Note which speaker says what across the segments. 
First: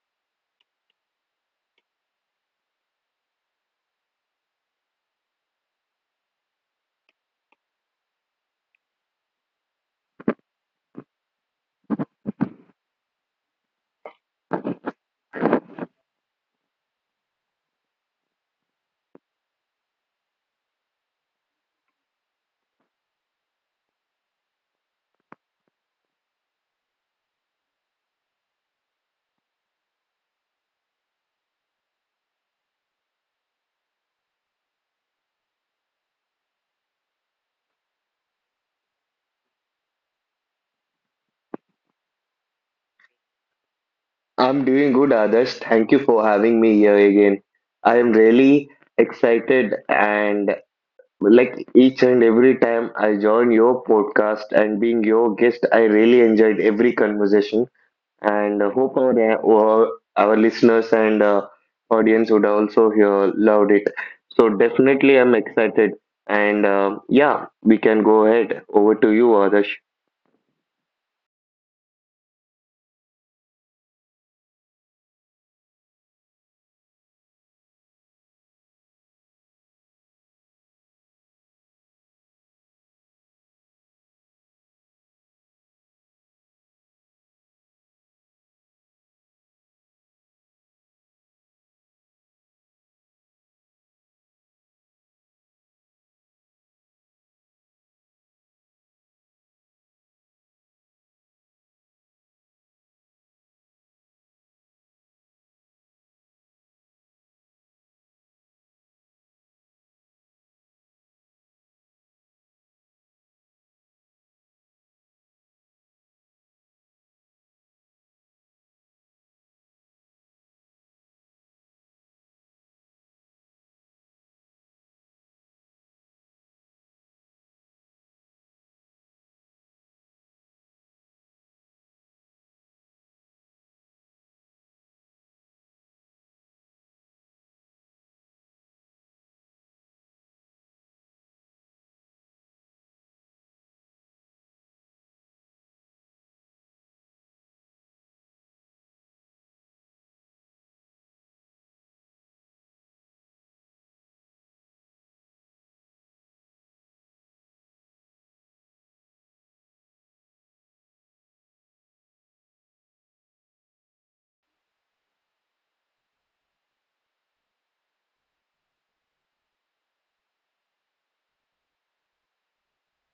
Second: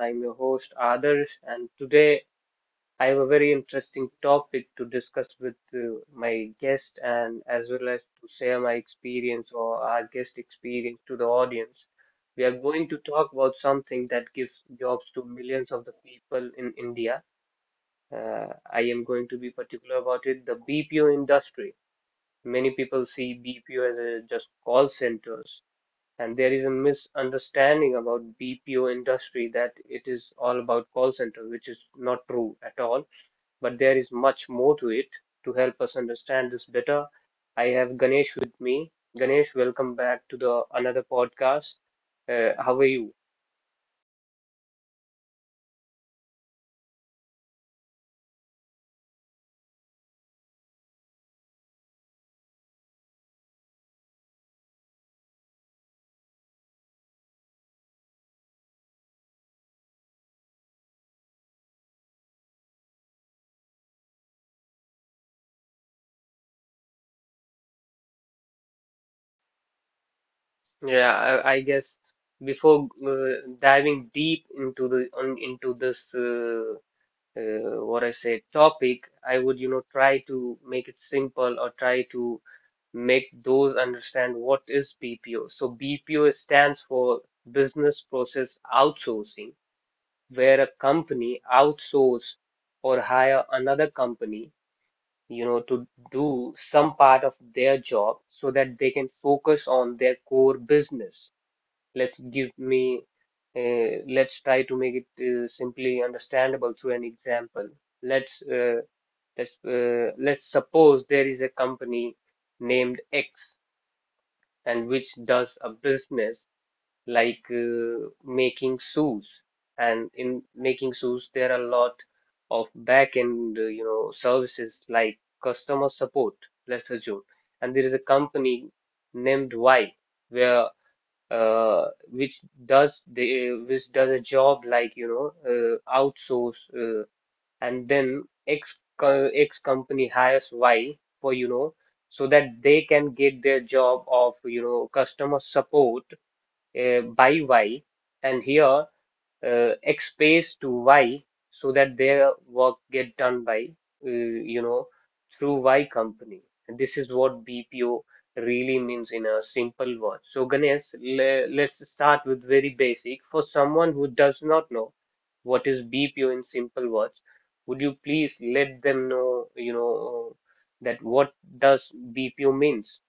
Speaker 1: I'm your host Adarsh, and today I have a very interesting topic to discuss with my guest and as well as to share my experience or our guest experience to the audience. We are going to talk about something that gives jobs to millions of the people in India. I am going to be particular about it, the BPO industry. Many people see BPO as a, just call centers, and there is a misunderstanding about BPO industry that it is all about call center, which is not true at all. But there is much more to it. To help us understand this better, I have Ganesh with me. Ganesh, welcome back to the another podcast. How are you?
Speaker 2: I'm doing good, Adarsh. Thank you for having me here again. I am really excited and like each and every time I join your podcast and being your guest, I really enjoyed every conversation and hope our, our listeners and audience would also hear loved it. So definitely, I'm excited and yeah, we can go ahead. Over to you, Adarsh.
Speaker 1: I guess before diving deep into the into this what I say topic, I would you know try to make it simple or try to make those understand what is BPO. So BPO stands for business process outsourcing, where a company outsource or hire another company, you know, to do some part of their job so that they can focus on their core business. Let's give me, let's try to make it simply understandable through an example. Let's uh, let's suppose there is a company named X and which does a business like making shoes. And in making shoes, there are a lot of back-end, you know, services like customer support, let's assume. And there is a company named Y, where which does a job like you know outsource and then X company hires Y for you know so that they can get their job of you know customer support by Y. And here X pays to Y so that their work get done by you know through Y company. And this is what BPO really means in a simple word. So Ganesh, let's start with very basic. For someone who does not know what is BPO in simple words, would you please let them know you know that what does BPO means?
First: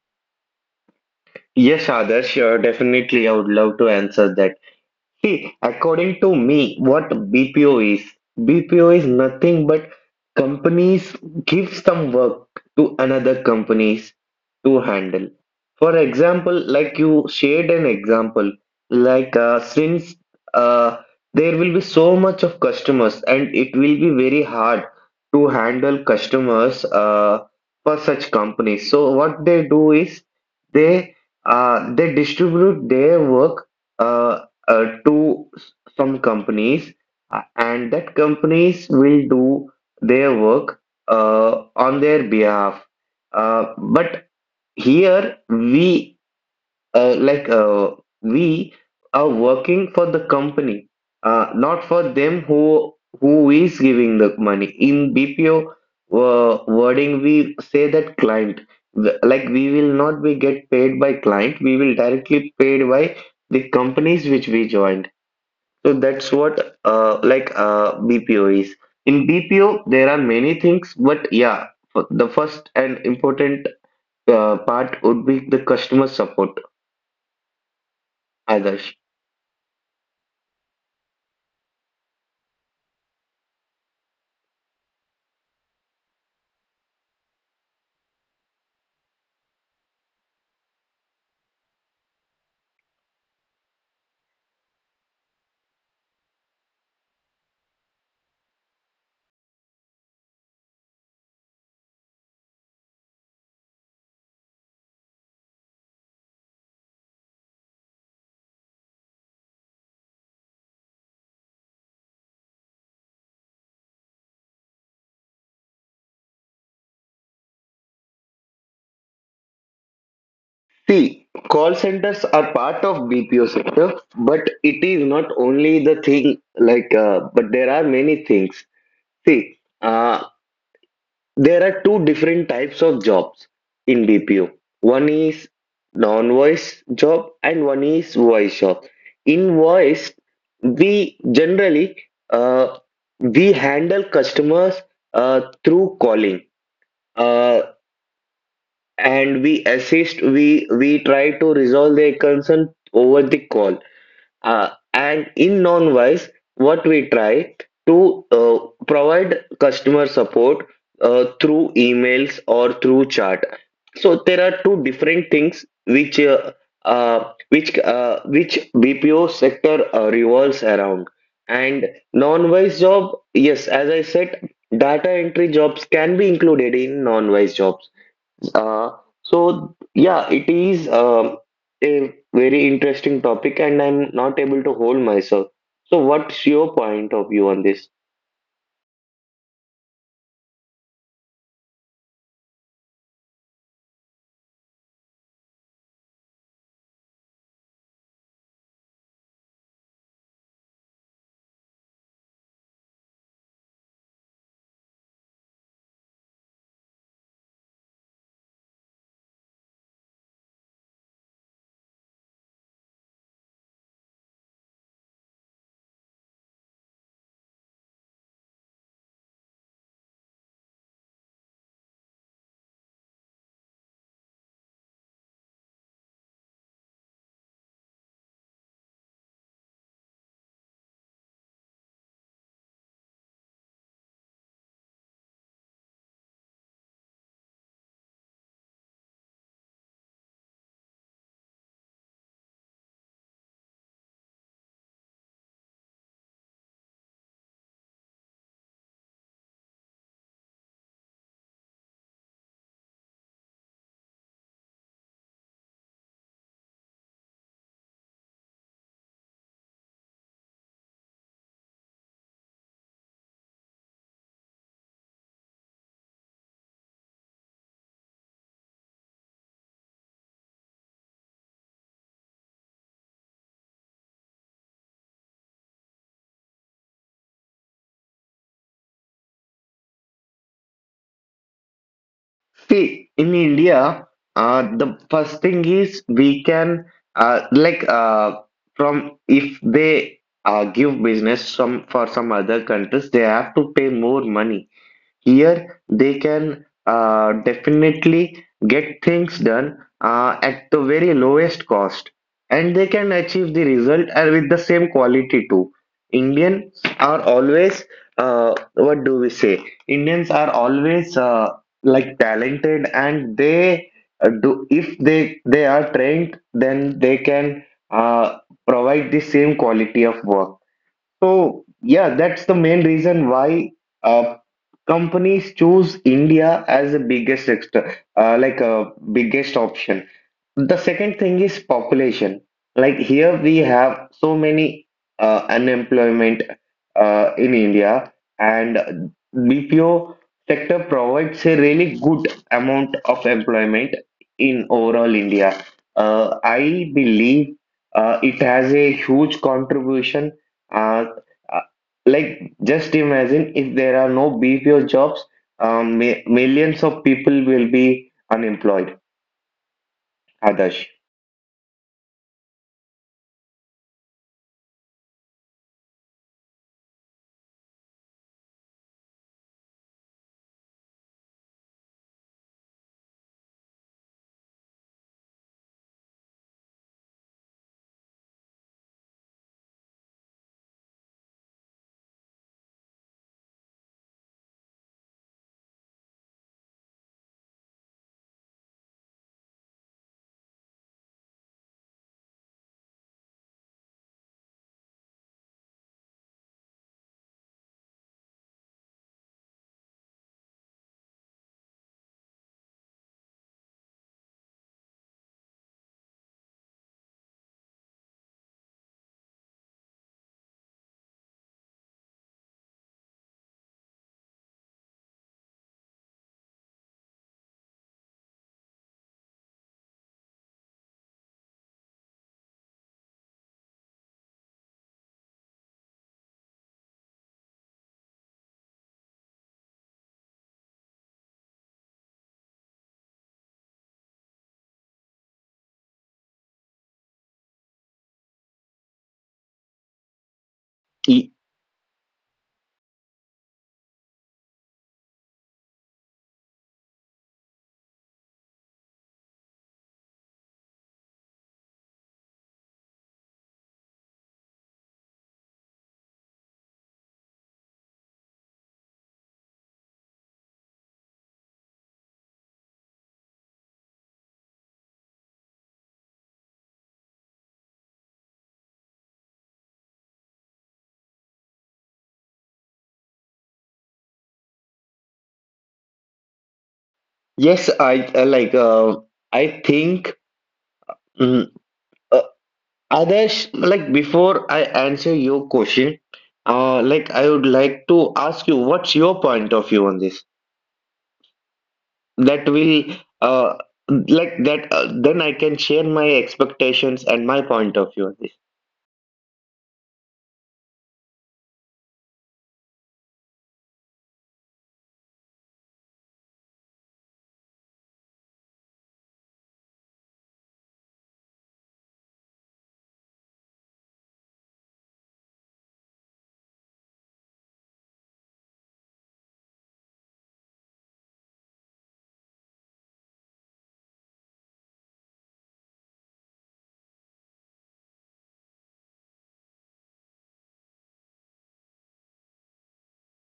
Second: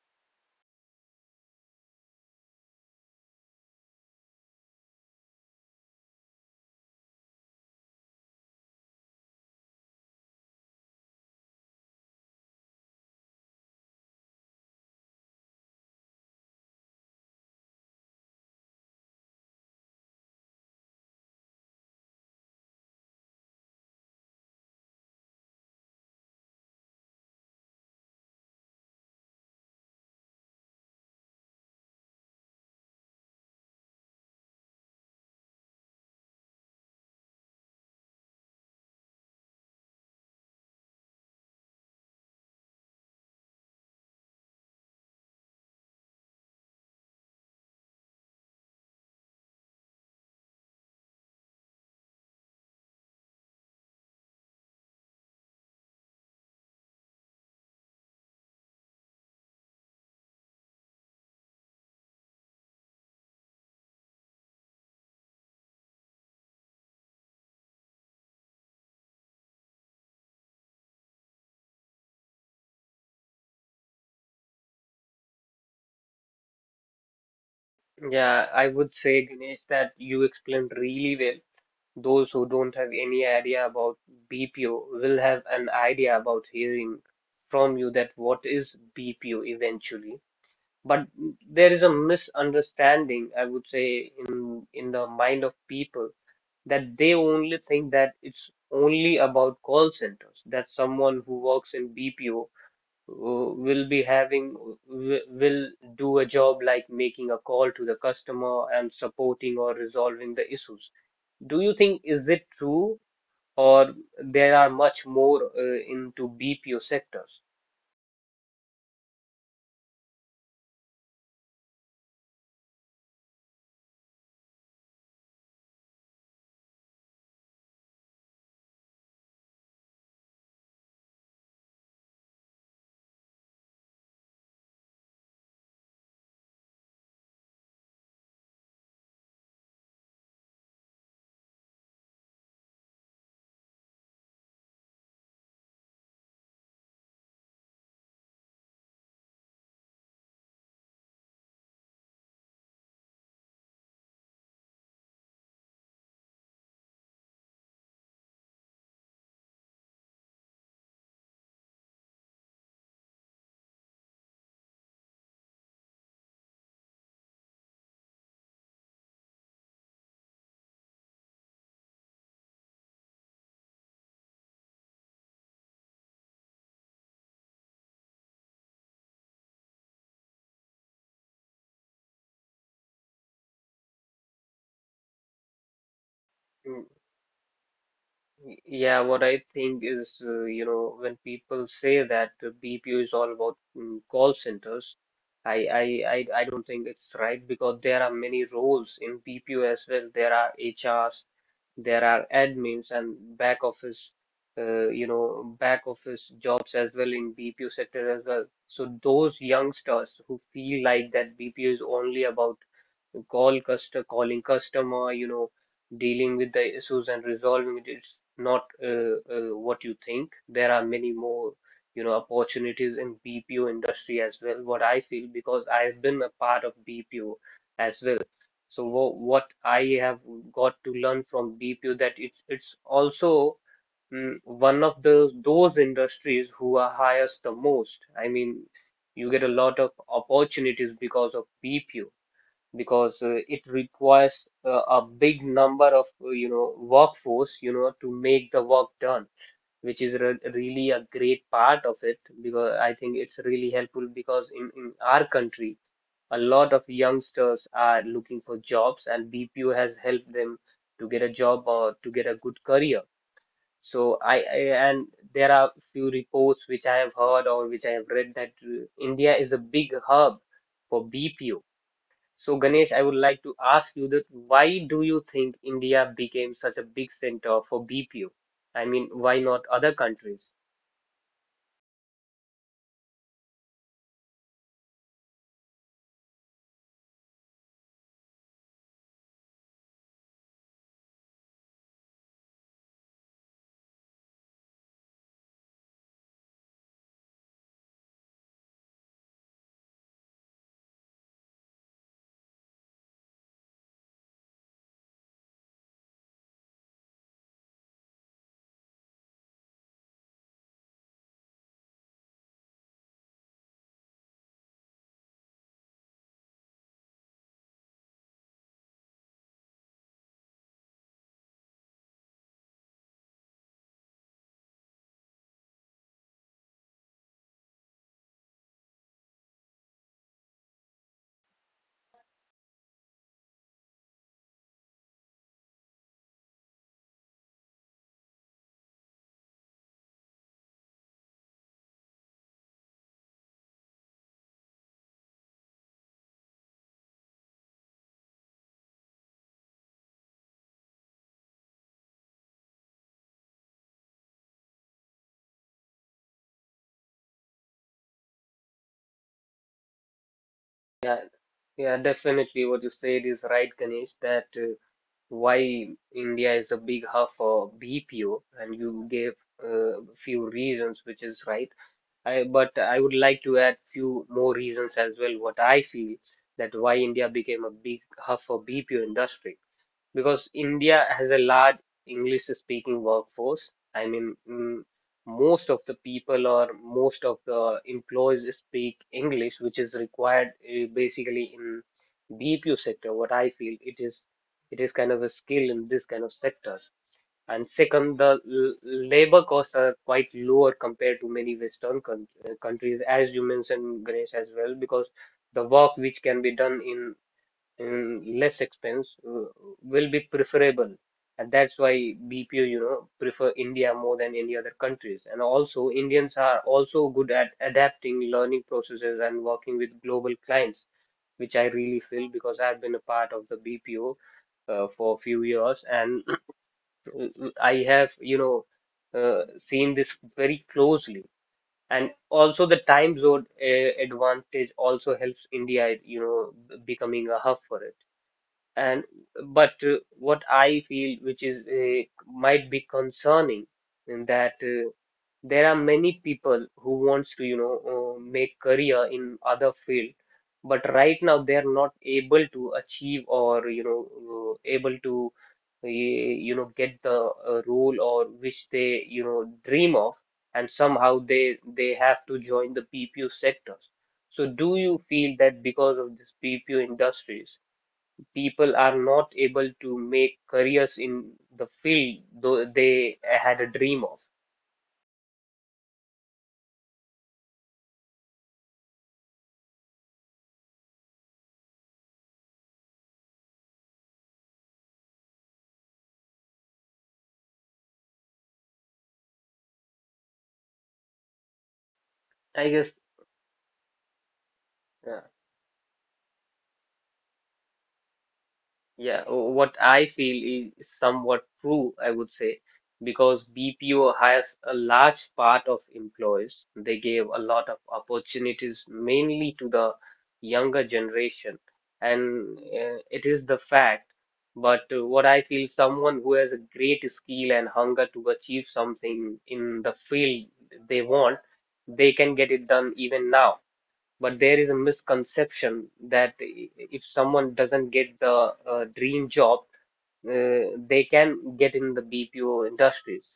Speaker 2: Yes, Adarsh, definitely. I would love to answer that. See, according to me, what BPO is, BPO is nothing but companies give some work to another companies to handle. For example, like you shared an example, like since uh, there will be so much of customers and it will be very hard to handle customers for such companies. So what they do is they they distribute their work uh, to some companies, and that companies will do their work on their behalf. But here uh, like uh, we are working for the company, not for them who is giving the money. In BPO wording, we say that client. Like we will not be get paid by client, we will directly paid by the companies which we joined. So that's what BPO is. In BPO, there are many things, but yeah, the first and important part would be the customer support,
Speaker 1: Yeah, I would
Speaker 2: Adarsh.
Speaker 1: say Ganesh that you explained really well. Those who don't have any idea about BPO will have an idea about hearing from you that what is BPO eventually. But there is a misunderstanding, I would say, in the mind of people that they only think that it's only about call centers, that someone who works in BPO will be having, will do a job like making a call to the customer and supporting or resolving the issues. Do you think is it true or there are much more into BPO sectors?
Speaker 2: See, call centers are part of BPO sector, but it is not only the thing, like, but there are many things. See, there are two different types of jobs in BPO. One is non-voice job and one is voice job. In voice, we generally uh, we handle customers through calling, uh, and we assist. We try to resolve their concern over the call. And in non-wise, what we try to provide customer support through emails or through chat. So there are two different things which which BPO sector revolves around. And non-wise job, yes, as I said, data entry jobs can be included in non-wise jobs, uh, so yeah, it is a very interesting topic, and I'm not able to hold myself. So, what's your
Speaker 1: Mm,
Speaker 2: point of view on this?
Speaker 1: Yeah, what I think is, you know, when people say that BPO is all about call centers, I, I, I don't think it's right because there are many roles in BPO as well. There are HRs. There are admins and back office, you know, back office jobs as well in BPO sector as well. So those youngsters who feel like that BPO is only about calling customer, you know, dealing with the issues and resolving it is not what you think. There are many more, you know, opportunities in BPO industry as well. What I feel because I've been a part of BPO as well. So what I have got to learn from BPO that it's also one of the those industries who are highest the most. I mean, you get a lot of opportunities because of BPO because it requires a big number of you know workforce you know to make the work done, which is re really a great part of it because I think it's really helpful because in our country a lot of youngsters are looking for jobs and BPO has helped them to get a job or to get a good career. So I And there are few reports which I have heard or which I have read that India is a big hub for BPO. So, Ganesh, I would like to ask you that why do you think India became such a big center for BPO? I mean, why not other countries?
Speaker 2: See, in India, the first thing is we can uh, like uh, from if they give business some for some other countries, they have to pay more money. Here they can definitely get things done at the very lowest cost, and they can achieve the result and with the same quality too. Indians are always what do we say? Indians are always like talented, and they do if they are trained, then they can uh, provide the same quality of work. So yeah, that's the main reason why uh, companies choose India as the biggest extra, biggest option. The second thing is population. Like here we have so many unemployment in India, and BPO sector provides a really good amount of employment in overall India. I believe it has a huge contribution. Uh, uh, like just imagine if there are no BPO jobs, millions of people will be unemployed, Adarsh.
Speaker 1: Yeah, yeah, definitely what you said is right, Ganesh, that why India is a big hub for BPO, and you gave few reasons, which is right. I, but I would like to add few more reasons as well, what I feel that why India became a big hub for BPO industry, because India has a large English speaking workforce. I mean, most of the people or most of the employees speak English, which is required basically in BPO sector. What I feel it is kind of a skill in this kind of sectors. And second, the labor costs are quite lower compared to many Western countries, as you mentioned, Grace, as well, because the work which can be done in and less expense will be preferable, and that's why BPO you know prefer India more than any other countries. And also Indians are also good at adapting learning processes and working with global clients, which I really feel because I've been a part of the BPO for a few years and I have you know seen this very closely. And also the time zone advantage also helps India you know becoming a hub for it. And but uh, what I feel which is might be concerning in that there are many people who wants to you know make career in other field, but right now they are not able to achieve or you know able to you know get the role or which they you know dream of, and somehow they have to join the BPO sectors. So do you feel that because of this BPO industries people are not able to make careers in the field though they had a dream of.
Speaker 2: Yes, I like. I think, mm, uh, Adesh, like before I answer your question, like I would like to ask you, what's your point of view on this? That
Speaker 1: I
Speaker 2: will,
Speaker 1: guess
Speaker 2: uh, then
Speaker 1: uh,
Speaker 2: I can share my expectations and my point of view on this.
Speaker 1: Yeah, what I feel is somewhat true, I would say, because BPO hires a large part of employees. They gave a lot of opportunities, mainly to the younger generation, and it is the fact. But what I feel, someone who has a great skill and hunger to achieve something in the field they want, they can get it done even now. But there is a misconception that if someone doesn't get the dream job, uh, they can get in the BPO industries,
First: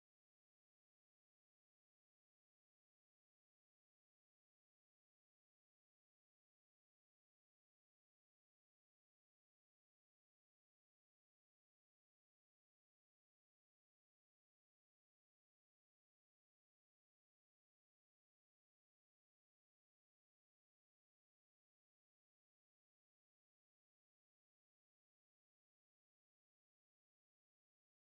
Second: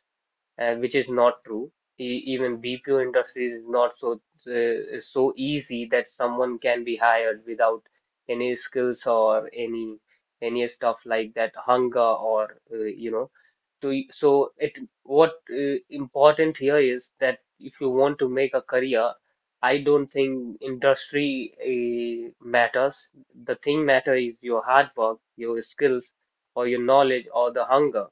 Speaker 1: which is not true. Even BPO industry is not so uh, so easy that someone can be hired without any skills or any stuff like that, hunger or uh, you know to y- so it what uh, important here is that if you want to make a career, I don't think industry matters. The thing matter is your hard work, your skills, or your knowledge, or the hunger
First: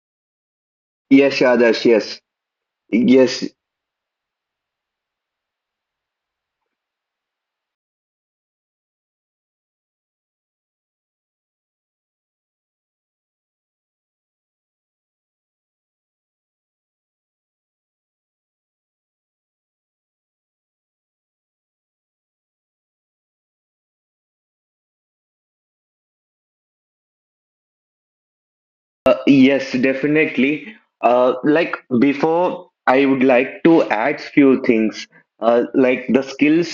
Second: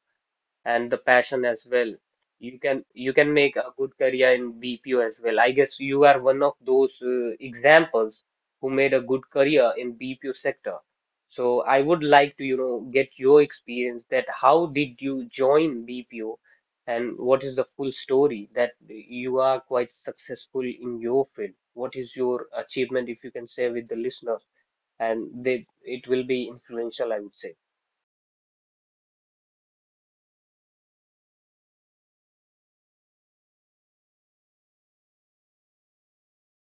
Speaker 1: and the
Speaker 2: Yes,
Speaker 1: passion as
Speaker 2: Adesh.
Speaker 1: well.
Speaker 2: Yes,
Speaker 1: You can
Speaker 2: yes,
Speaker 1: make a good career in BPO as well. I guess you are one of those examples who made a good career in BPO sector. So I would like to, you know, get your experience that how did you join BPO and what is the full story that you are quite successful in your field? What is your achievement if you can share with the listeners, and they it will be influential, I would say.
Speaker 2: yes, definitely. Like before, I would like to add few things. Like the skills,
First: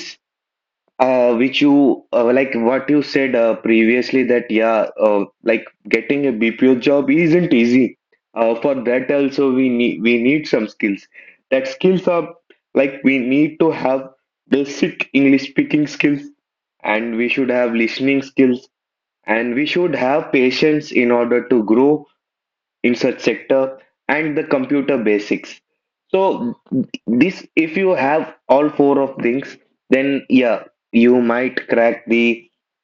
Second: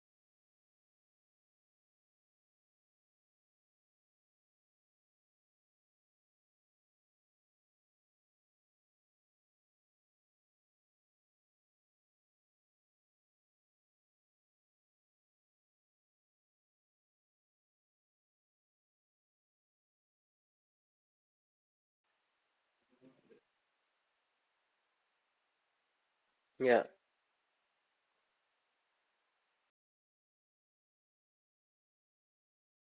Speaker 2: Which you like what you said previously, that yeah, like getting a BPO job isn't easy. For that also we need some skills. That skills are like we need to have basic English speaking skills, and we should have listening skills, and we should have patience in order to grow in such sector, and the computer basics. So
Speaker 1: Yeah.
Speaker 2: this, if you have all four of things, then yeah, you might crack the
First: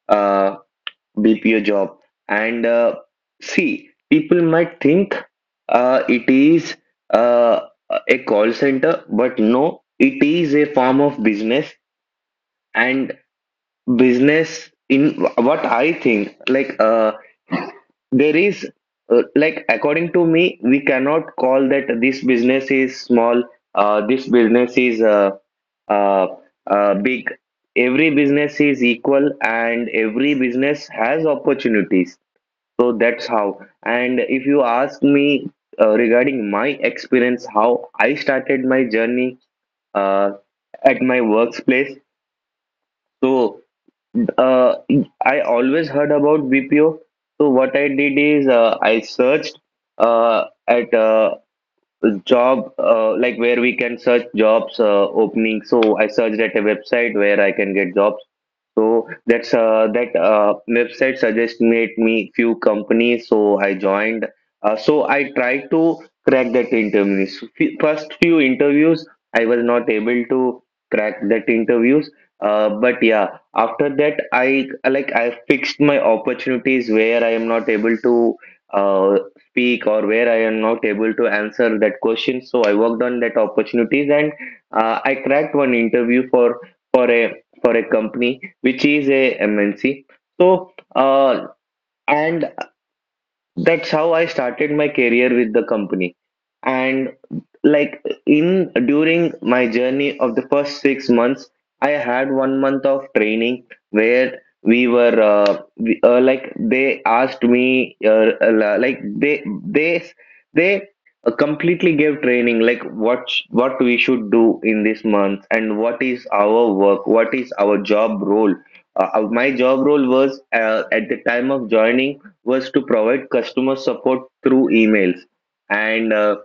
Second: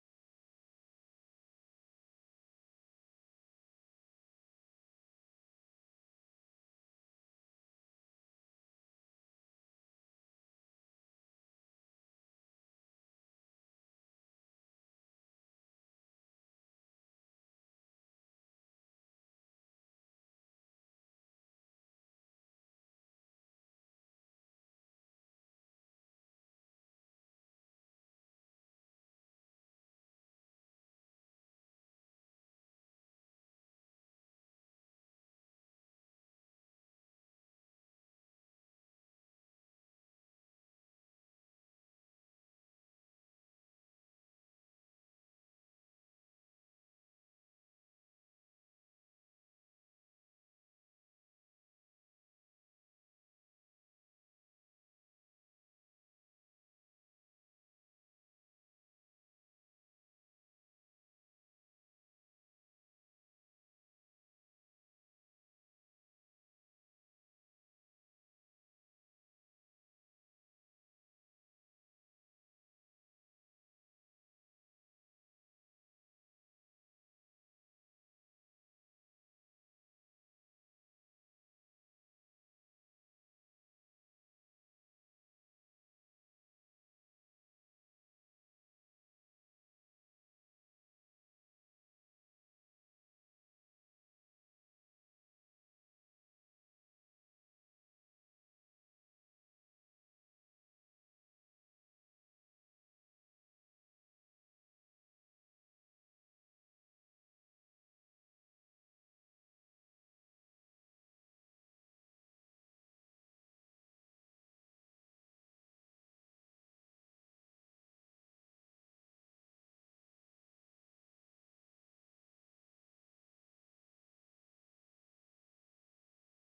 Speaker 2: uh, BPO job. And See, people might think it is uh, a call center, but no, it is a form of business. And business in, what I think, there is, like according to me, we cannot call that this business is small, this business is uh, big. Every business is equal and every business has opportunities. So that's how. And if you ask me regarding my experience, how I started my journey uh, at my workplace, so uh, I always heard about BPO. So what I did is, I searched at job like where we can search jobs opening. So I searched at a website where I can get jobs. So that's that website suggested me few companies. So I joined. So I tried to crack that interviews. First few interviews, I was not able to crack that interviews. But yeah, after that, I fixed my opportunities where I am not able to uh, speak or where I am not able to answer that question. So I worked on that opportunities, and I cracked one interview for for a a company which is a MNC. So, uh, and that's how I started my career with the company. And like in during my journey of the first 6 months, I had 1 month of training where we were we, like they asked me they completely gave training, like what we should do in this month and what is our work, what is our job role. My job role was at the time of joining was to provide customer support through emails, and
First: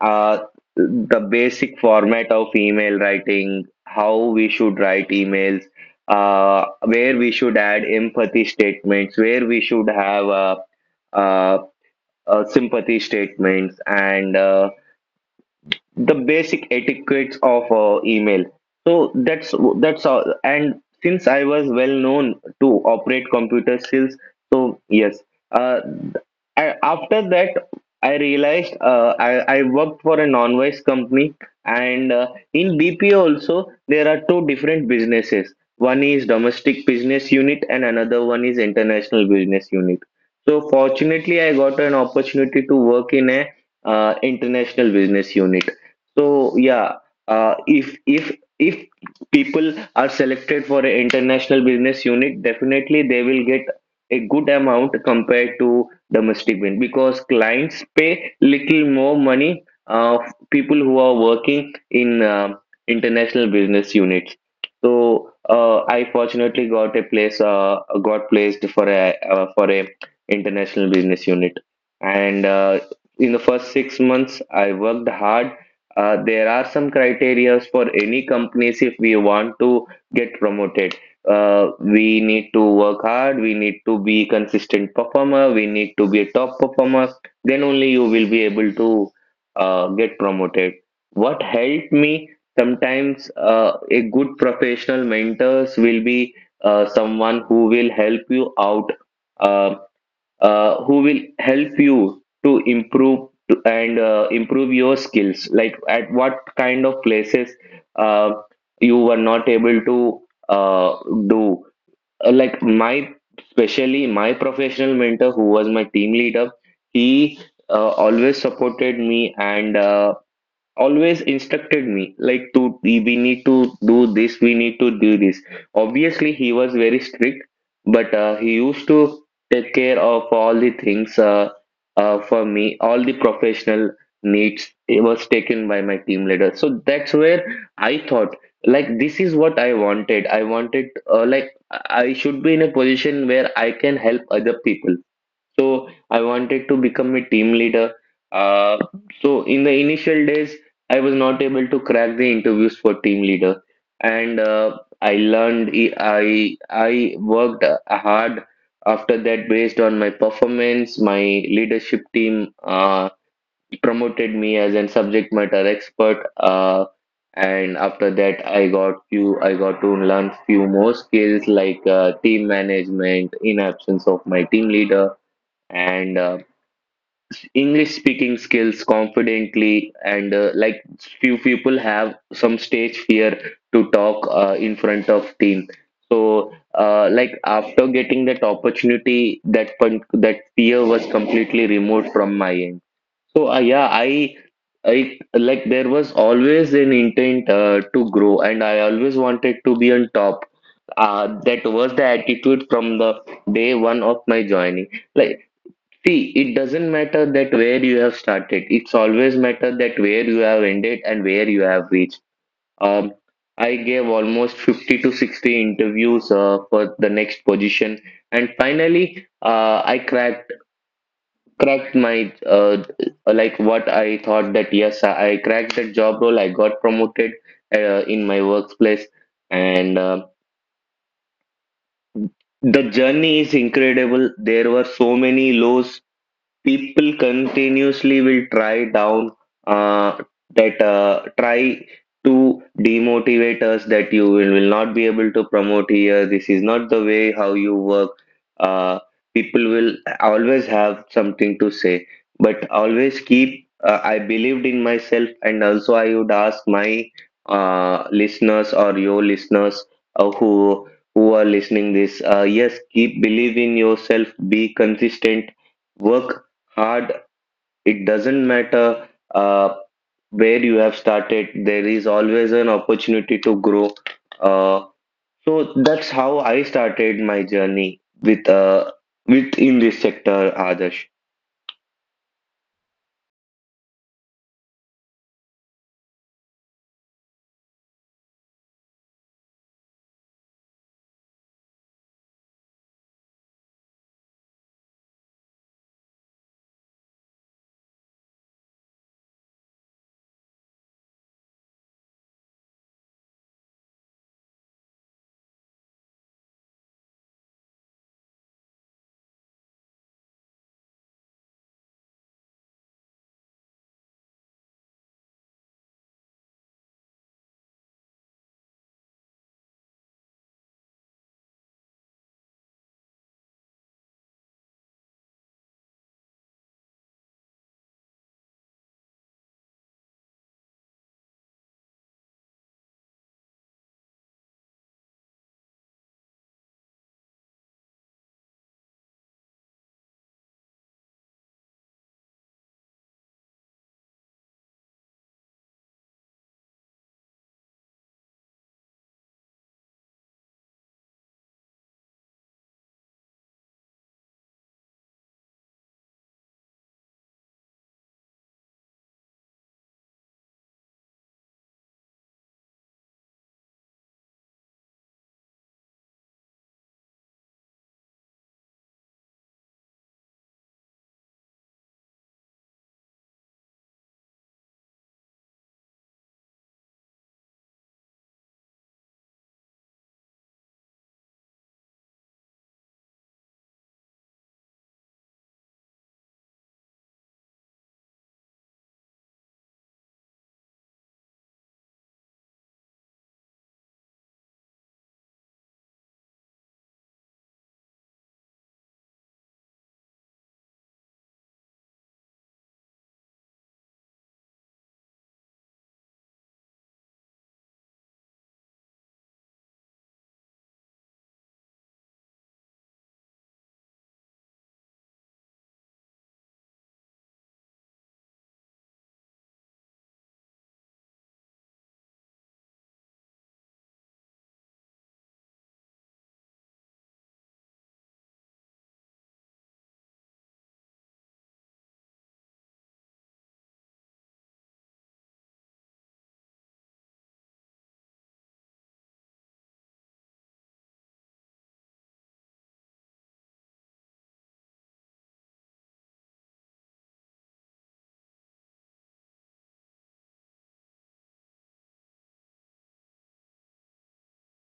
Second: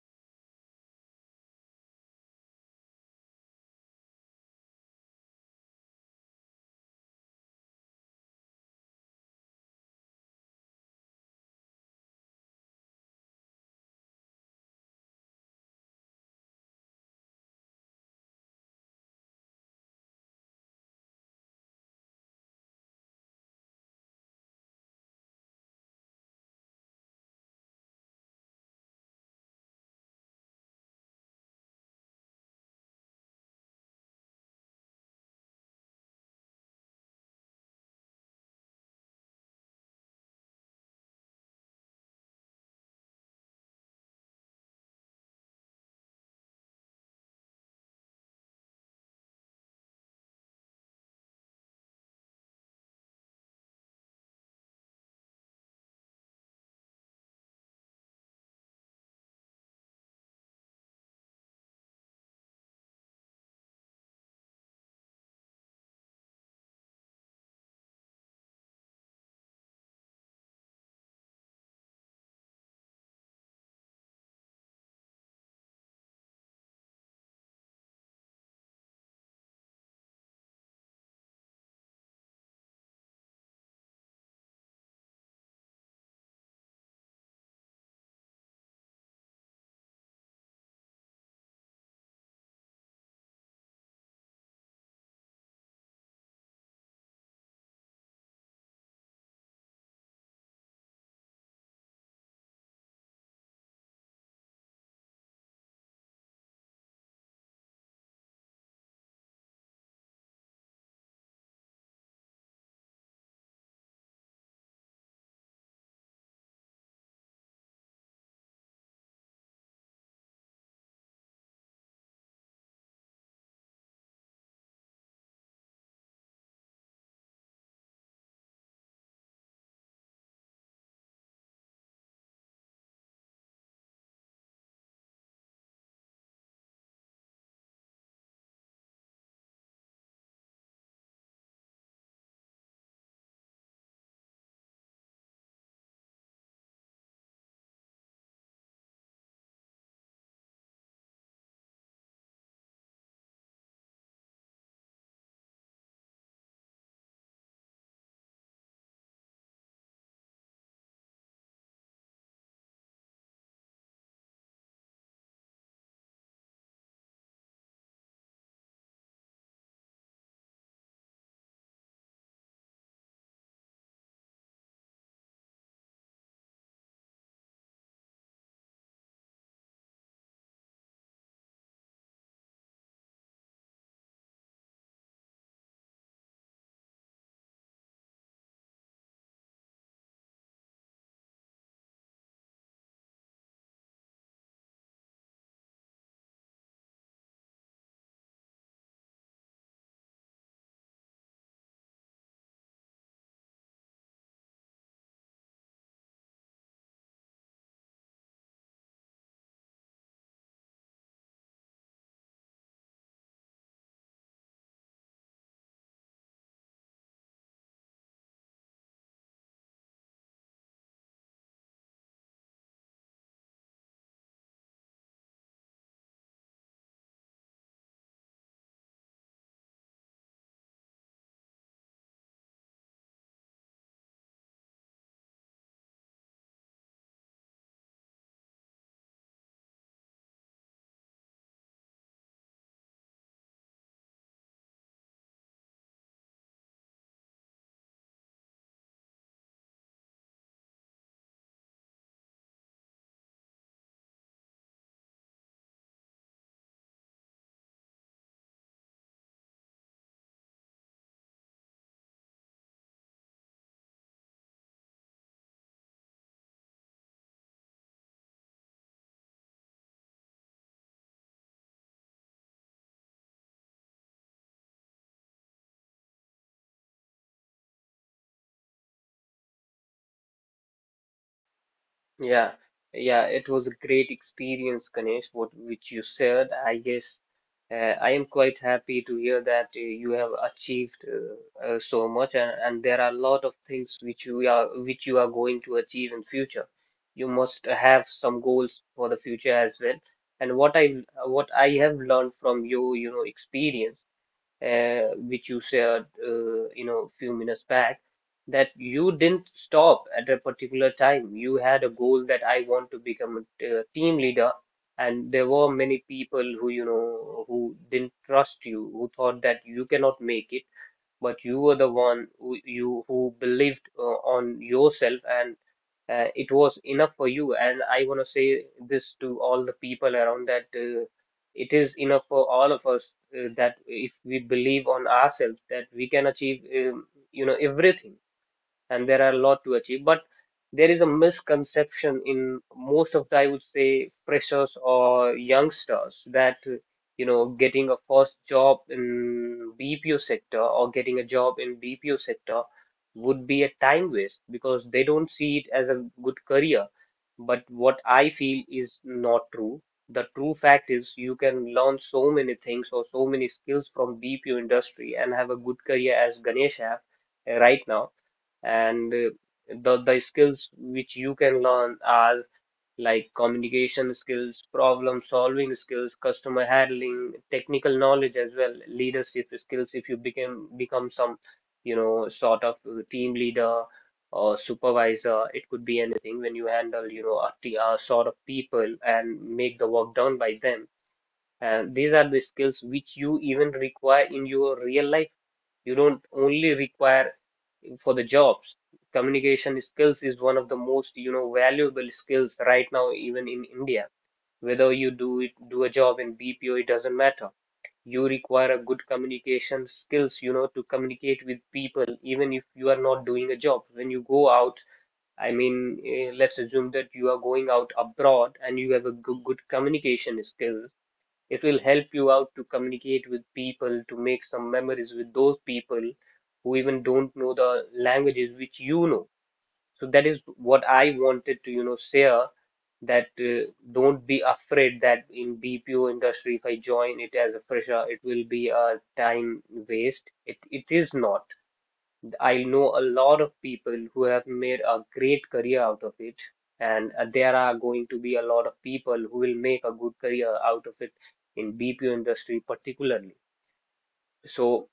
Speaker 2: uh, the basic format of email writing, how we should write emails, where we should add empathy statements, where we should have uh, sympathy statements, and the basic etiquettes of email. So that's all. And since I was well known to operate computer skills, so yes, uh, after that I realized, I worked for a non-wise company. And In BPO also there are two different businesses. One is domestic business unit and another one is international business unit. So fortunately I got an opportunity to work in a international business unit. So yeah, if people are selected for an international business unit, definitely they will get a good amount compared to domestic win, because clients pay little more money people who are working in international business units. So I fortunately got a place. Got placed for a international business unit, and in the first 6 months I worked hard. There are some criteria for any companies if we want to get promoted. We need to work hard, we need to be consistent performer, we need to be a top performer. Then only you will be able to get promoted. What helped me sometimes a good professional mentors will be someone who will help you out uh, who will help you to improve to- and improve your skills, like at what kind of places uh, you were not able to uh, do. My especially my professional mentor who was my team leader, he always supported me, and always instructed me, like to, we need to do this, we need to do this. Obviously he was very strict, but he used to take care of all the things, for me all the professional needs, it was taken by my team leader. So that's where I thought, like, this is what I wanted. Uh, like I should be in a position where I can help other people. So I wanted to become a team leader. Uh, so in the initial days, I was not able to crack the interviews for team leader, and I learned. E, I worked hard after that based on my performance. My leadership team promoted me as a subject matter expert. And after that I got to learn few more skills, like team management in absence of my team leader, and English speaking skills confidently. And few people have some stage fear to talk in front of team. So like after getting that opportunity, that that fear was completely removed from my end. So yeah, I. I like there was always an intent to grow, and I always wanted to be on top. That was the attitude from the day one of my joining. Like. See, it doesn't matter that where you have started. It's always matter that where you have ended and where you have reached. Um, I gave almost 50 to 60 interviews for the next position, and finally, I cracked my like what I thought that yes, I cracked that job role. I got promoted in my workplace, and the journey is incredible. There were so many lows, people continuously will try down uh, that try to demotivate us that you will not be able to promote here. This is not the way how you work. uh, People will always have something to say, but always keep I believed in myself. And also I would ask my listeners or your listeners, uh, who who are listening this. Yes, keep believe in yourself, be consistent, work hard. It doesn't matter uh, where you have started, there is always an opportunity to grow. uh, so that's how I started my journey with within this sector, Adarsh.
Speaker 1: Yeah, yeah, it was a great experience, Ganesh, what which you said, I guess. I am quite happy to hear that you have achieved so much, and there are a lot of things which you are going to achieve in future. You must have some goals for the future as well. And what I have learned from your, you know, experience which you shared, you know, few minutes back, that you didn't stop at a particular time. You had a goal that I want to become a team leader, and there were many people who, you know, who didn't trust you, who thought that you cannot make it, but you were the one who you who believed on yourself, and it was enough for you. And I want to say this to all the people around that it is enough for all of us that if we believe on ourselves that we can achieve you know everything, and there are a lot to achieve. But there is a misconception in most of the, freshers or youngsters that, getting a first job in BPO sector or getting a job in BPO sector would be a time waste because they don't see it as a good career. But what I feel is not true. The true fact is you can learn so many things or so many skills from BPO industry and have a good career as Ganesh have right now and the skills which you can learn are like communication skills, problem solving skills, customer handling, technical knowledge as well, leadership skills if you become some sort of team leader or supervisor. It could be anything when you handle, a sort of people and make the work done by them. And these are the skills which you even require in your real life. You don't only require for the jobs. Communication skills is one of the most, valuable skills right now, even in India. Whether you do it, do a job in BPO, it doesn't matter. You require a good communication skills, to communicate with people, even if you are not doing a job. When you go out, I mean, let's assume that you are going out abroad and you have a good communication skill. It will help you out to communicate with people, to make some memories with those people who even don't know the languages which you know. So that is what I wanted to, share that don't be afraid that in BPO industry, if I join it as a fresher, it will be a time waste. It is not. I know a lot of people who have made a great career out of it, and there are going to be a lot of people who will make a good career out of it in BPO industry particularly. So,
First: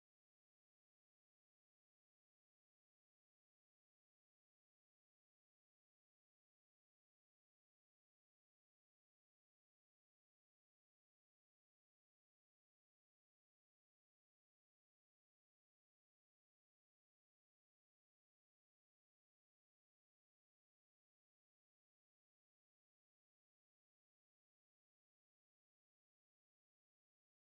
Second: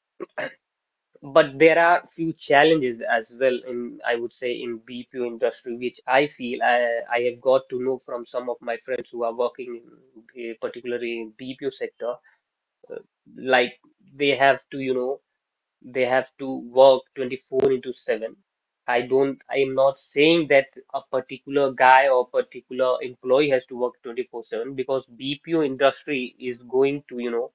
Speaker 1: but there are few challenges as well in, I would say, in BPO industry, which I feel I have got to know from some of my friends who are working in, particularly in BPO sector, like they have to, they have to work 24 into 7. I am not saying that a particular guy or particular employee has to work 24/7, because BPO industry is going to,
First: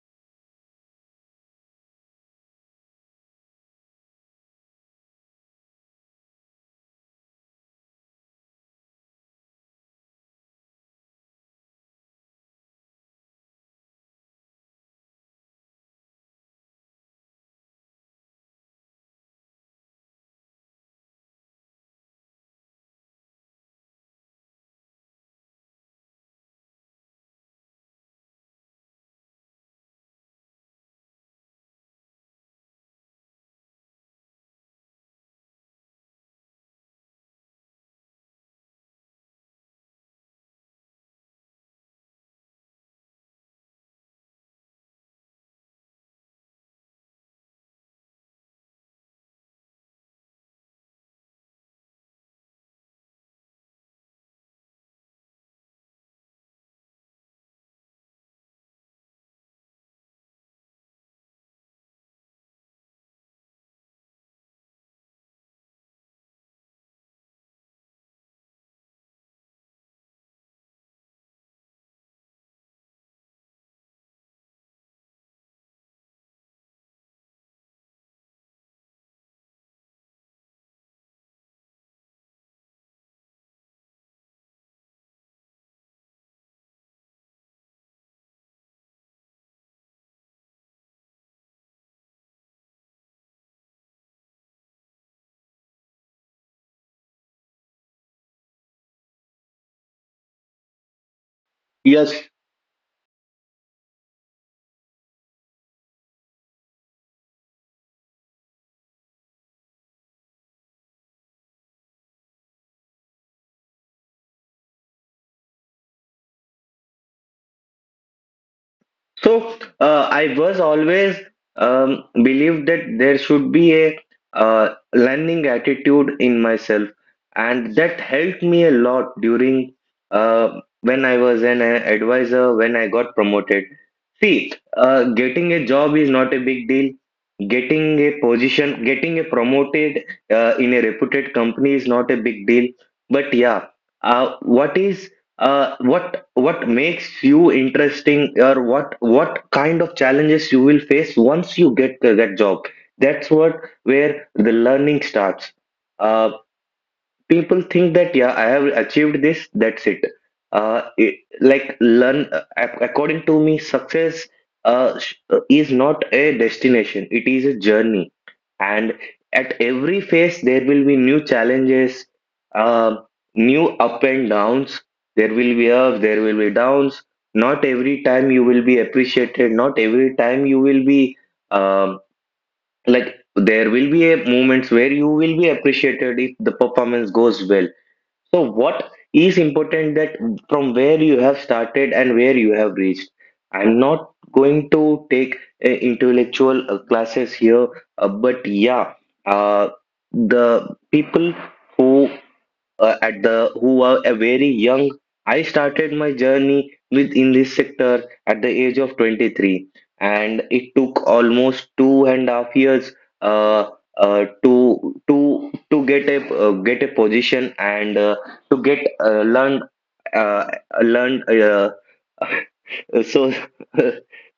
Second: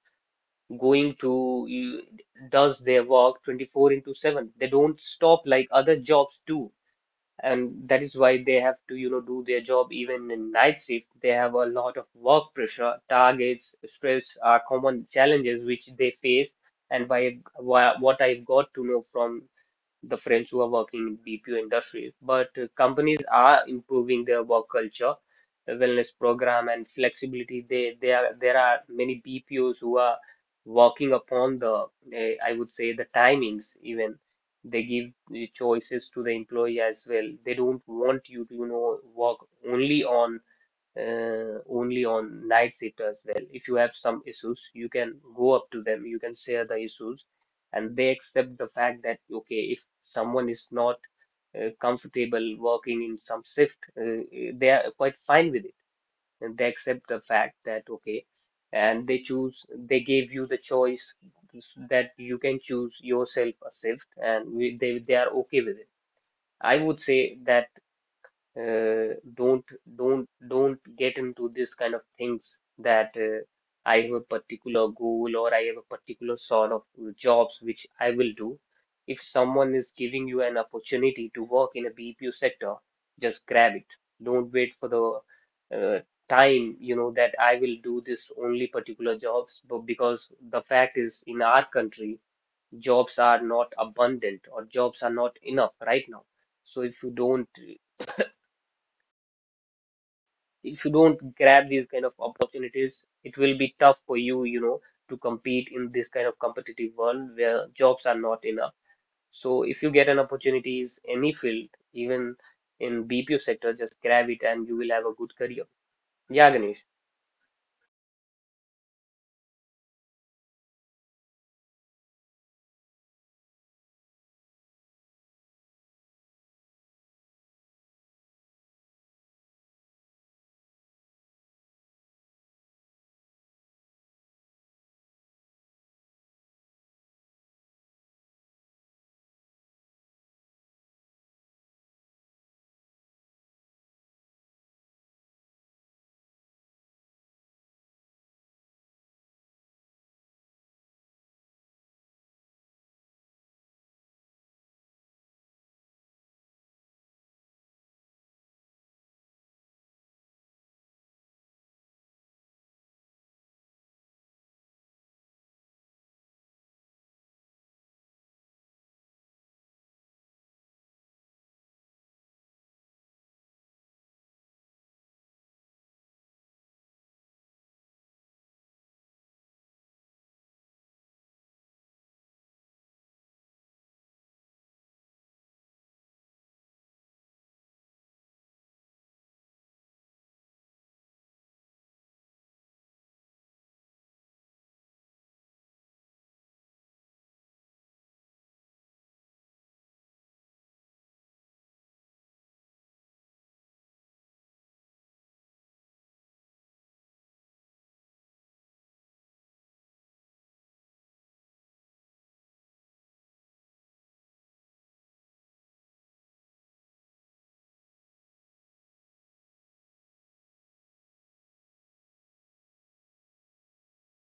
Speaker 1: going to you, does their work 24 into 7. They don't stop like other jobs do, and that is why they have to, do their job even in night shift. They have a lot of work pressure, targets, stress are common challenges which they face. And why What I've got to know from the friends who are working in BPO industry, but companies are improving their work culture, the wellness program and flexibility. There are many BPOs who are working upon the, I would say, the timings even. They give the choices to the employee as well. They don't want you to, work only on only on night shift as well. If you have some issues, you can go up to them, you can share the issues, and they accept the fact that, okay, if someone is not comfortable working in some shift, they are quite fine with it. And they accept the fact that, okay, and they gave you the choice that you can choose yourself a shift, and they are okay with it. I would say that uh, don't don't get into this kind of things that I have a particular goal or I have a particular sort of jobs which I will do. If someone is giving you an opportunity to work in a BPO sector, just grab it. Don't wait for the uh, time, that I will do this only particular jobs, but because the fact is in our country, jobs are not abundant or jobs are not enough right now. So if you don't grab these kind
Speaker 2: Yes.
Speaker 1: of opportunities, it will be tough for you, to compete in this kind of competitive world where jobs are not enough. So if you get an opportunities, any field, even in BPO sector, just grab it and you will have a good career. Yeah, Ganesh.
Speaker 2: So I was always believed that there should be a learning attitude in myself, and that helped me a lot during when I was an advisor, when I got promoted. See, getting a job is not a big deal. Getting a position, getting a promoted in a reputed company is not a big deal. But yeah, uh, what is what makes you interesting, or what kind of challenges you will face once you get that job, that's what where the learning starts. uh, People think that yeah, I have achieved this, that's it. uh, it According to me, success is not a destination, it is a journey. And at every phase there will be new challenges, uh, new up and downs. There will be ups, there will be downs. Not every time you will be appreciated, not every time you will be um, like there will be a moments where you will be appreciated if the performance goes well. So what is important, that from where you have started and where you have reached. I'm not going to take intellectual classes here, but yeah, uh, the people who at the who are very young. I started my journey within this sector at the age of 23, and it took almost two and a half years uh, to get a position, and to get learn uh, learn uh, so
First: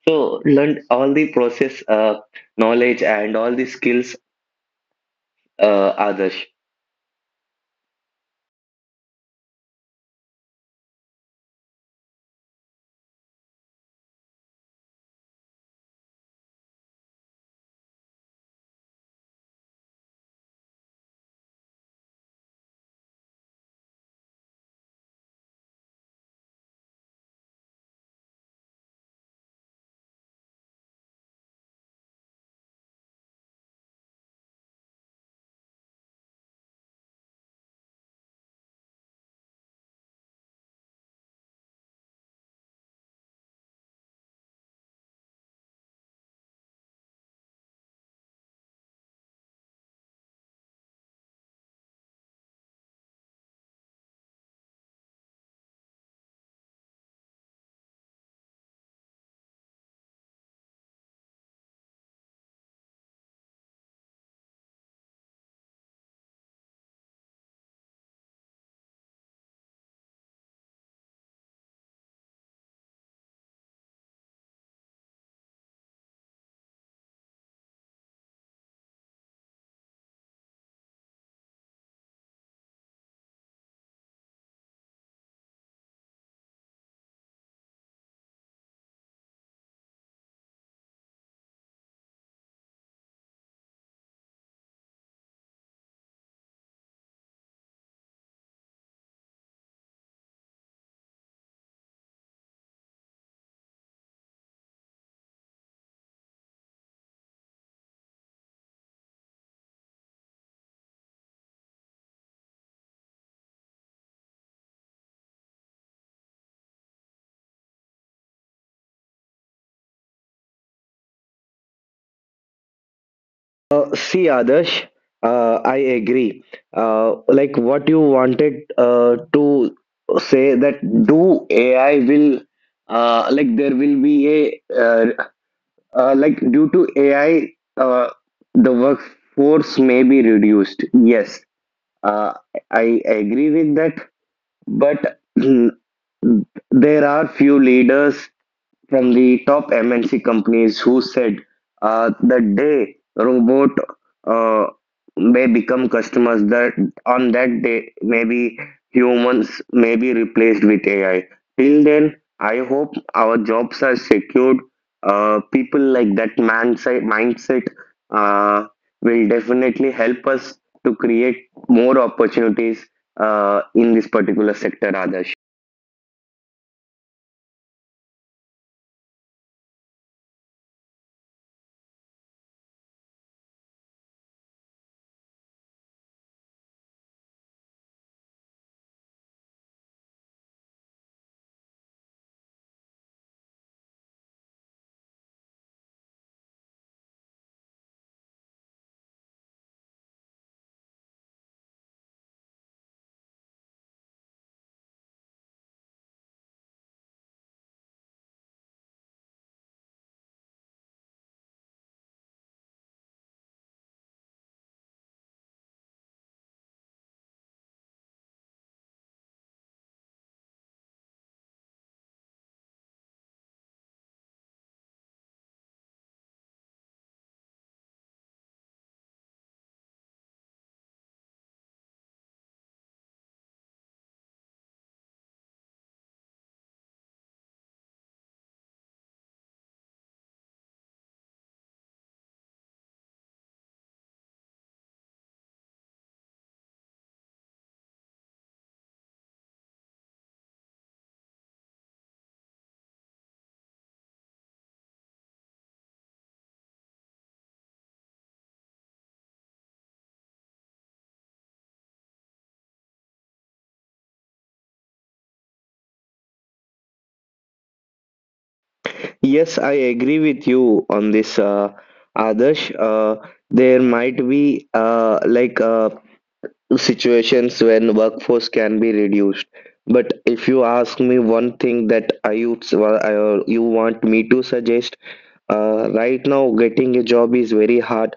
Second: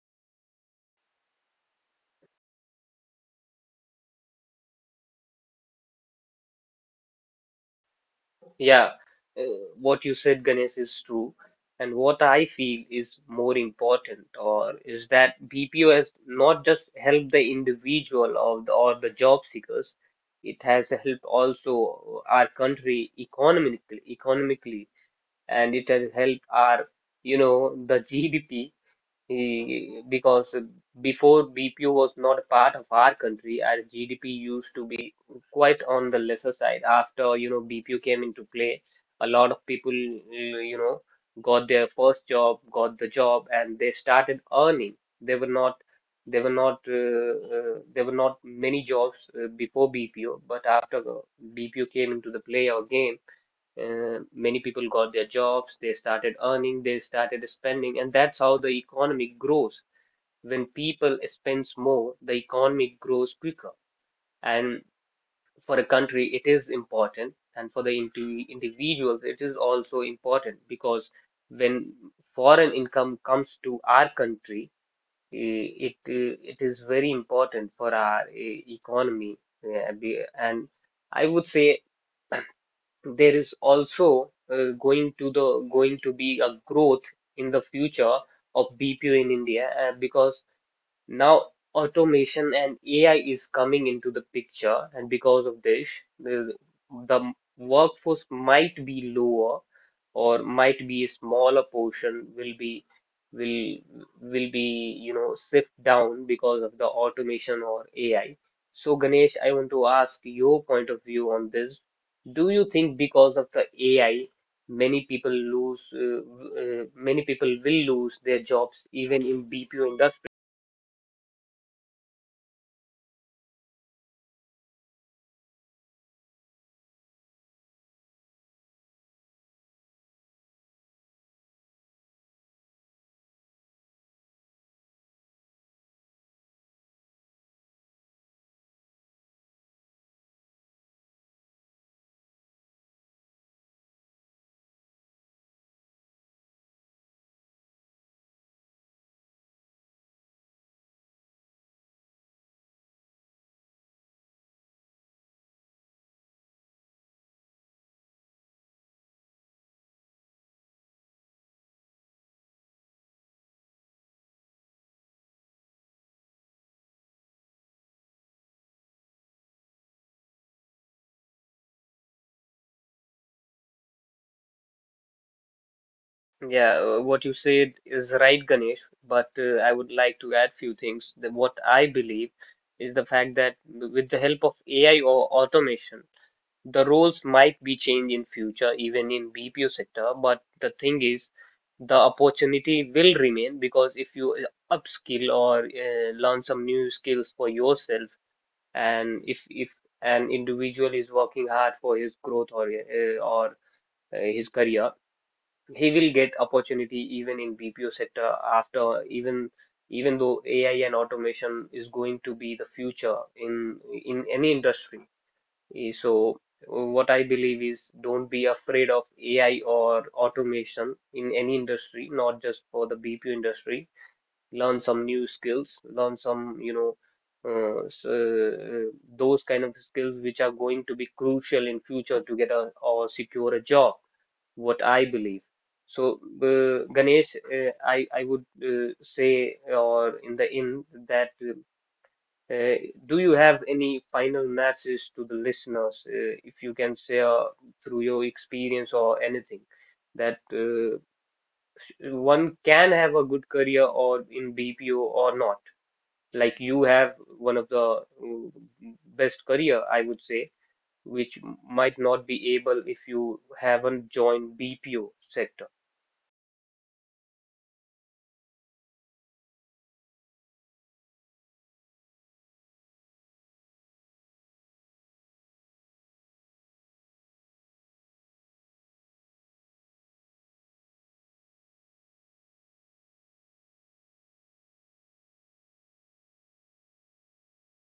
Speaker 2: so learn all the process, knowledge and all the skills others.
Speaker 1: Yeah, uh, what you said, Ganesh, is true. And what I feel is more important or is that BPO has not just helped the individual or the job seekers, it has helped also our country economically, economically, and it has helped our, the GDP. Because before BPO was not a part of our country, our GDP used to be quite on the lesser side. After, BPO came into play, a lot of people, got their first job, got the job, and they started earning. They were not, they were not, there were not many jobs before BPO, but after the BPO came into the play again, many people got their jobs, they started earning, they started spending, and that's how the economy grows. When people spends more, the economy grows quicker. And for a country, it is important, and for the individuals, it is also important because when foreign income comes to our country, it, it is very important for our, economy. Eh, be- And I would say there is also going to be a growth in the future of BPO in India, because now automation and AI is coming into the picture, and because of this, the, the workforce might be lower or might be a smaller portion will be will will be, sift down because of the automation or AI. So Ganesh, I want to ask your point of view on this. Do you think because of the AI, many people lose uh, many people will lose their jobs even in BPO industry?
Speaker 2: See, Adarsh, I agree. Like what you wanted to say, that do AI will like there will be a like due to AI uh, the workforce may be reduced. Yes, uh, I agree with that, but there are few leaders from the top MNC companies who said the day robot uh, may become customers, that on that day maybe humans may be replaced with AI. Till then, I hope our jobs are secured. People like that mindset uh, will definitely help us to create more opportunities in this particular sector, Adarsh.
Speaker 1: Yeah, what you said is right, Ganesh, but I would like to add few things. What I believe is the fact that with the help of AI or automation, the roles might be changed in future, even in BPO sector. But the thing is, the opportunity will remain because if you upskill or learn some new skills for yourself, and if an individual is working hard for his growth or his career, he will get opportunity even in BPO sector after even though AI and automation is going to be the future in any industry. So what I believe is don't be afraid of AI or automation in any industry, not just for the BPO industry. Learn some new skills, learn some, uh, s- uh, those kind of skills which are going to be crucial in future to get a or secure a job, what I believe. So, Ganesh, I would say or in the end that uh, do you have any final message to the listeners, if you can share through your experience or anything, that one can have a good career or in BPO or not. Like you have one of the uh, best career, I would say, which might not be able if you haven't joined BPO sector.
Speaker 2: Yes, I agree with you on this, Adarsh. There might be situations when workforce can be reduced. But if you ask me one thing that I would, I, you want me to suggest, right now getting a job is very hard.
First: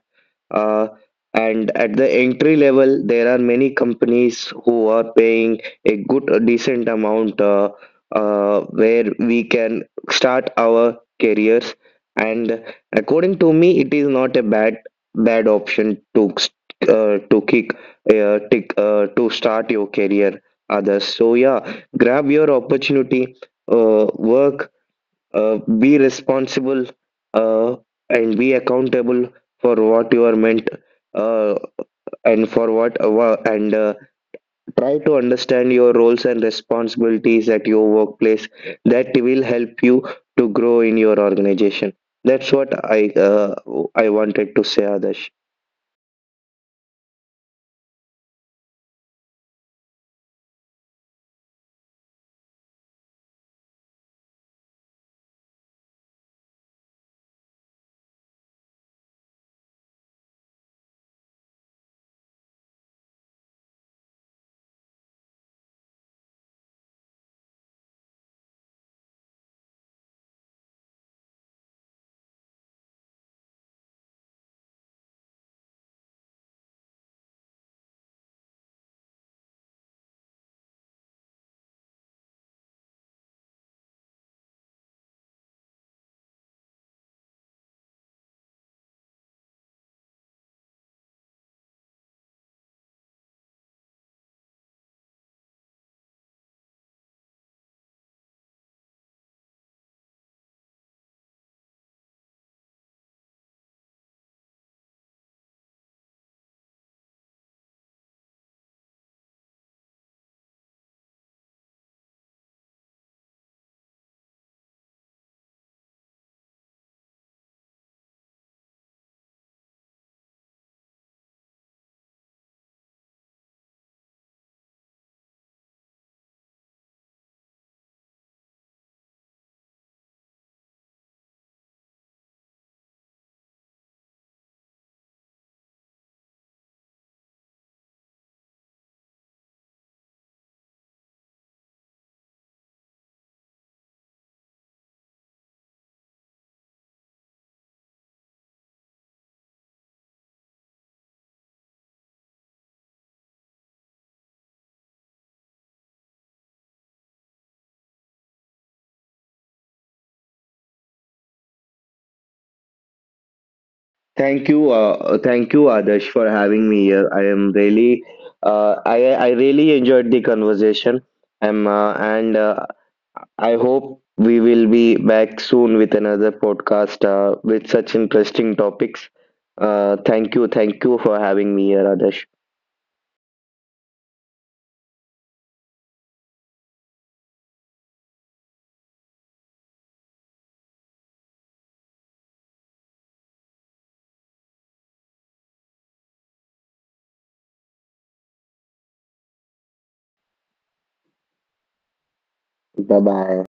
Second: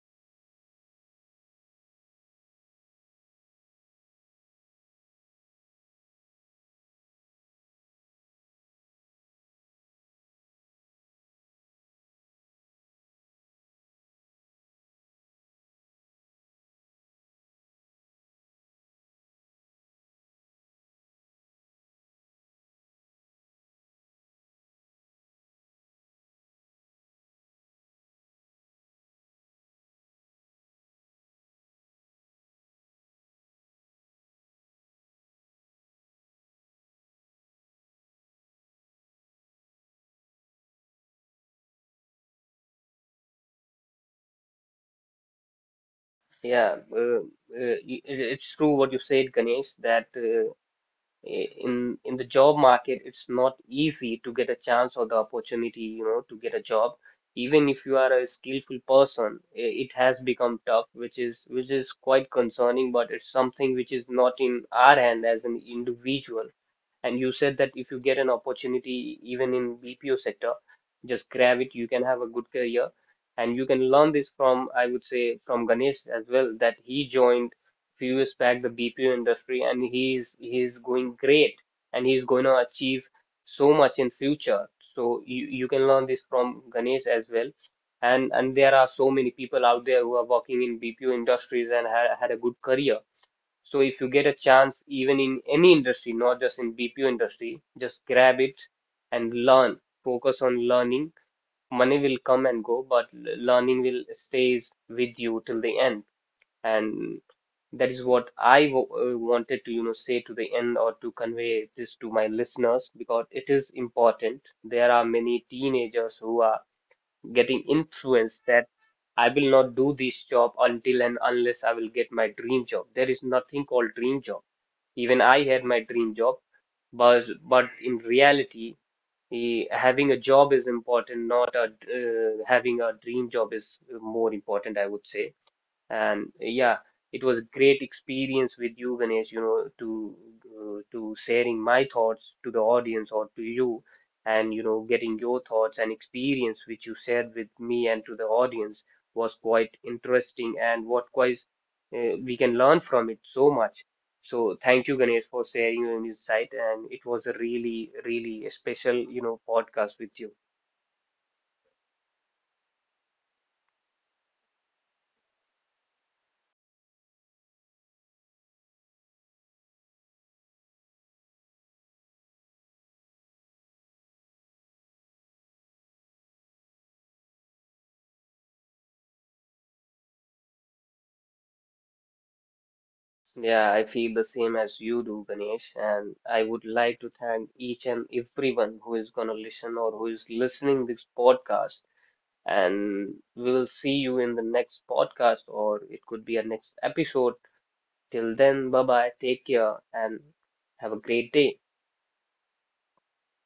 Speaker 2: Uh, and at the entry level, there are many companies who are paying a good, a decent amount where we can start our careers. And according to me, it is not a bad option to uh, to kick to start your career. Others, so yeah, grab your opportunity, work be responsible, uh, and be accountable for what you are meant, uh, and for what wha- and try to understand your roles and responsibilities at your workplace. That will help you to grow in your organization. That's what I wanted to say, Adesh.
Speaker 1: Yeah, it, it's true what you said, Ganesh, that in the job market, it's not easy to get a chance or the opportunity, to get a job. Even if you are a skillful person, it has become tough, which is quite concerning, but it's something which is not in our hand as an individual. And you said that if you get an opportunity, even in BPO sector, just grab it. You can have a good career, and you can learn this from, I would say, from Ganesh as well, that he joined few years back the BPO industry, and he's going great, and he's going to achieve so much in future. So you can learn this from Ganesh as well. And there are so many people out there who are working in BPO industries and had a good career. So if you get a chance, even in any industry, not just in BPO industry, just grab it and learn. Focus on learning. Money will come and go, but learning will stays with you till the end. And that is what I w wanted to, say to the end or to convey this to my listeners because it is important. There are many teenagers who are getting influenced that I will not do this job until and unless I will get my dream job. There is nothing called dream job, even I had my dream job, but in reality, having a job is important, not a, having a dream job is more important, I would say. And yeah, it was a great experience with you, Ganesh, to sharing my thoughts to the audience or to you, and you know, getting your thoughts and experience which you shared with me and to the audience was quite interesting, and what quite we can learn from it so much. So thank you, Ganesh, for sharing your insight, and it was a really, really special, podcast with you.
Speaker 2: Thank you, thank you, Adesh, for having me here. I am really uh, i I really enjoyed the conversation. Am and I hope we will be back soon with another podcast with such interesting topics. Thank you, thank you for having me here, Adesh.
Speaker 1: Yeah, I feel the same as you do, Ganesh, and I would like to thank each and everyone who is going to listen or who is listening this podcast. And we will see you in the next podcast, or it could be a next episode. Till then, bye bye, take care, and have a great day.
Speaker 2: Bye bye.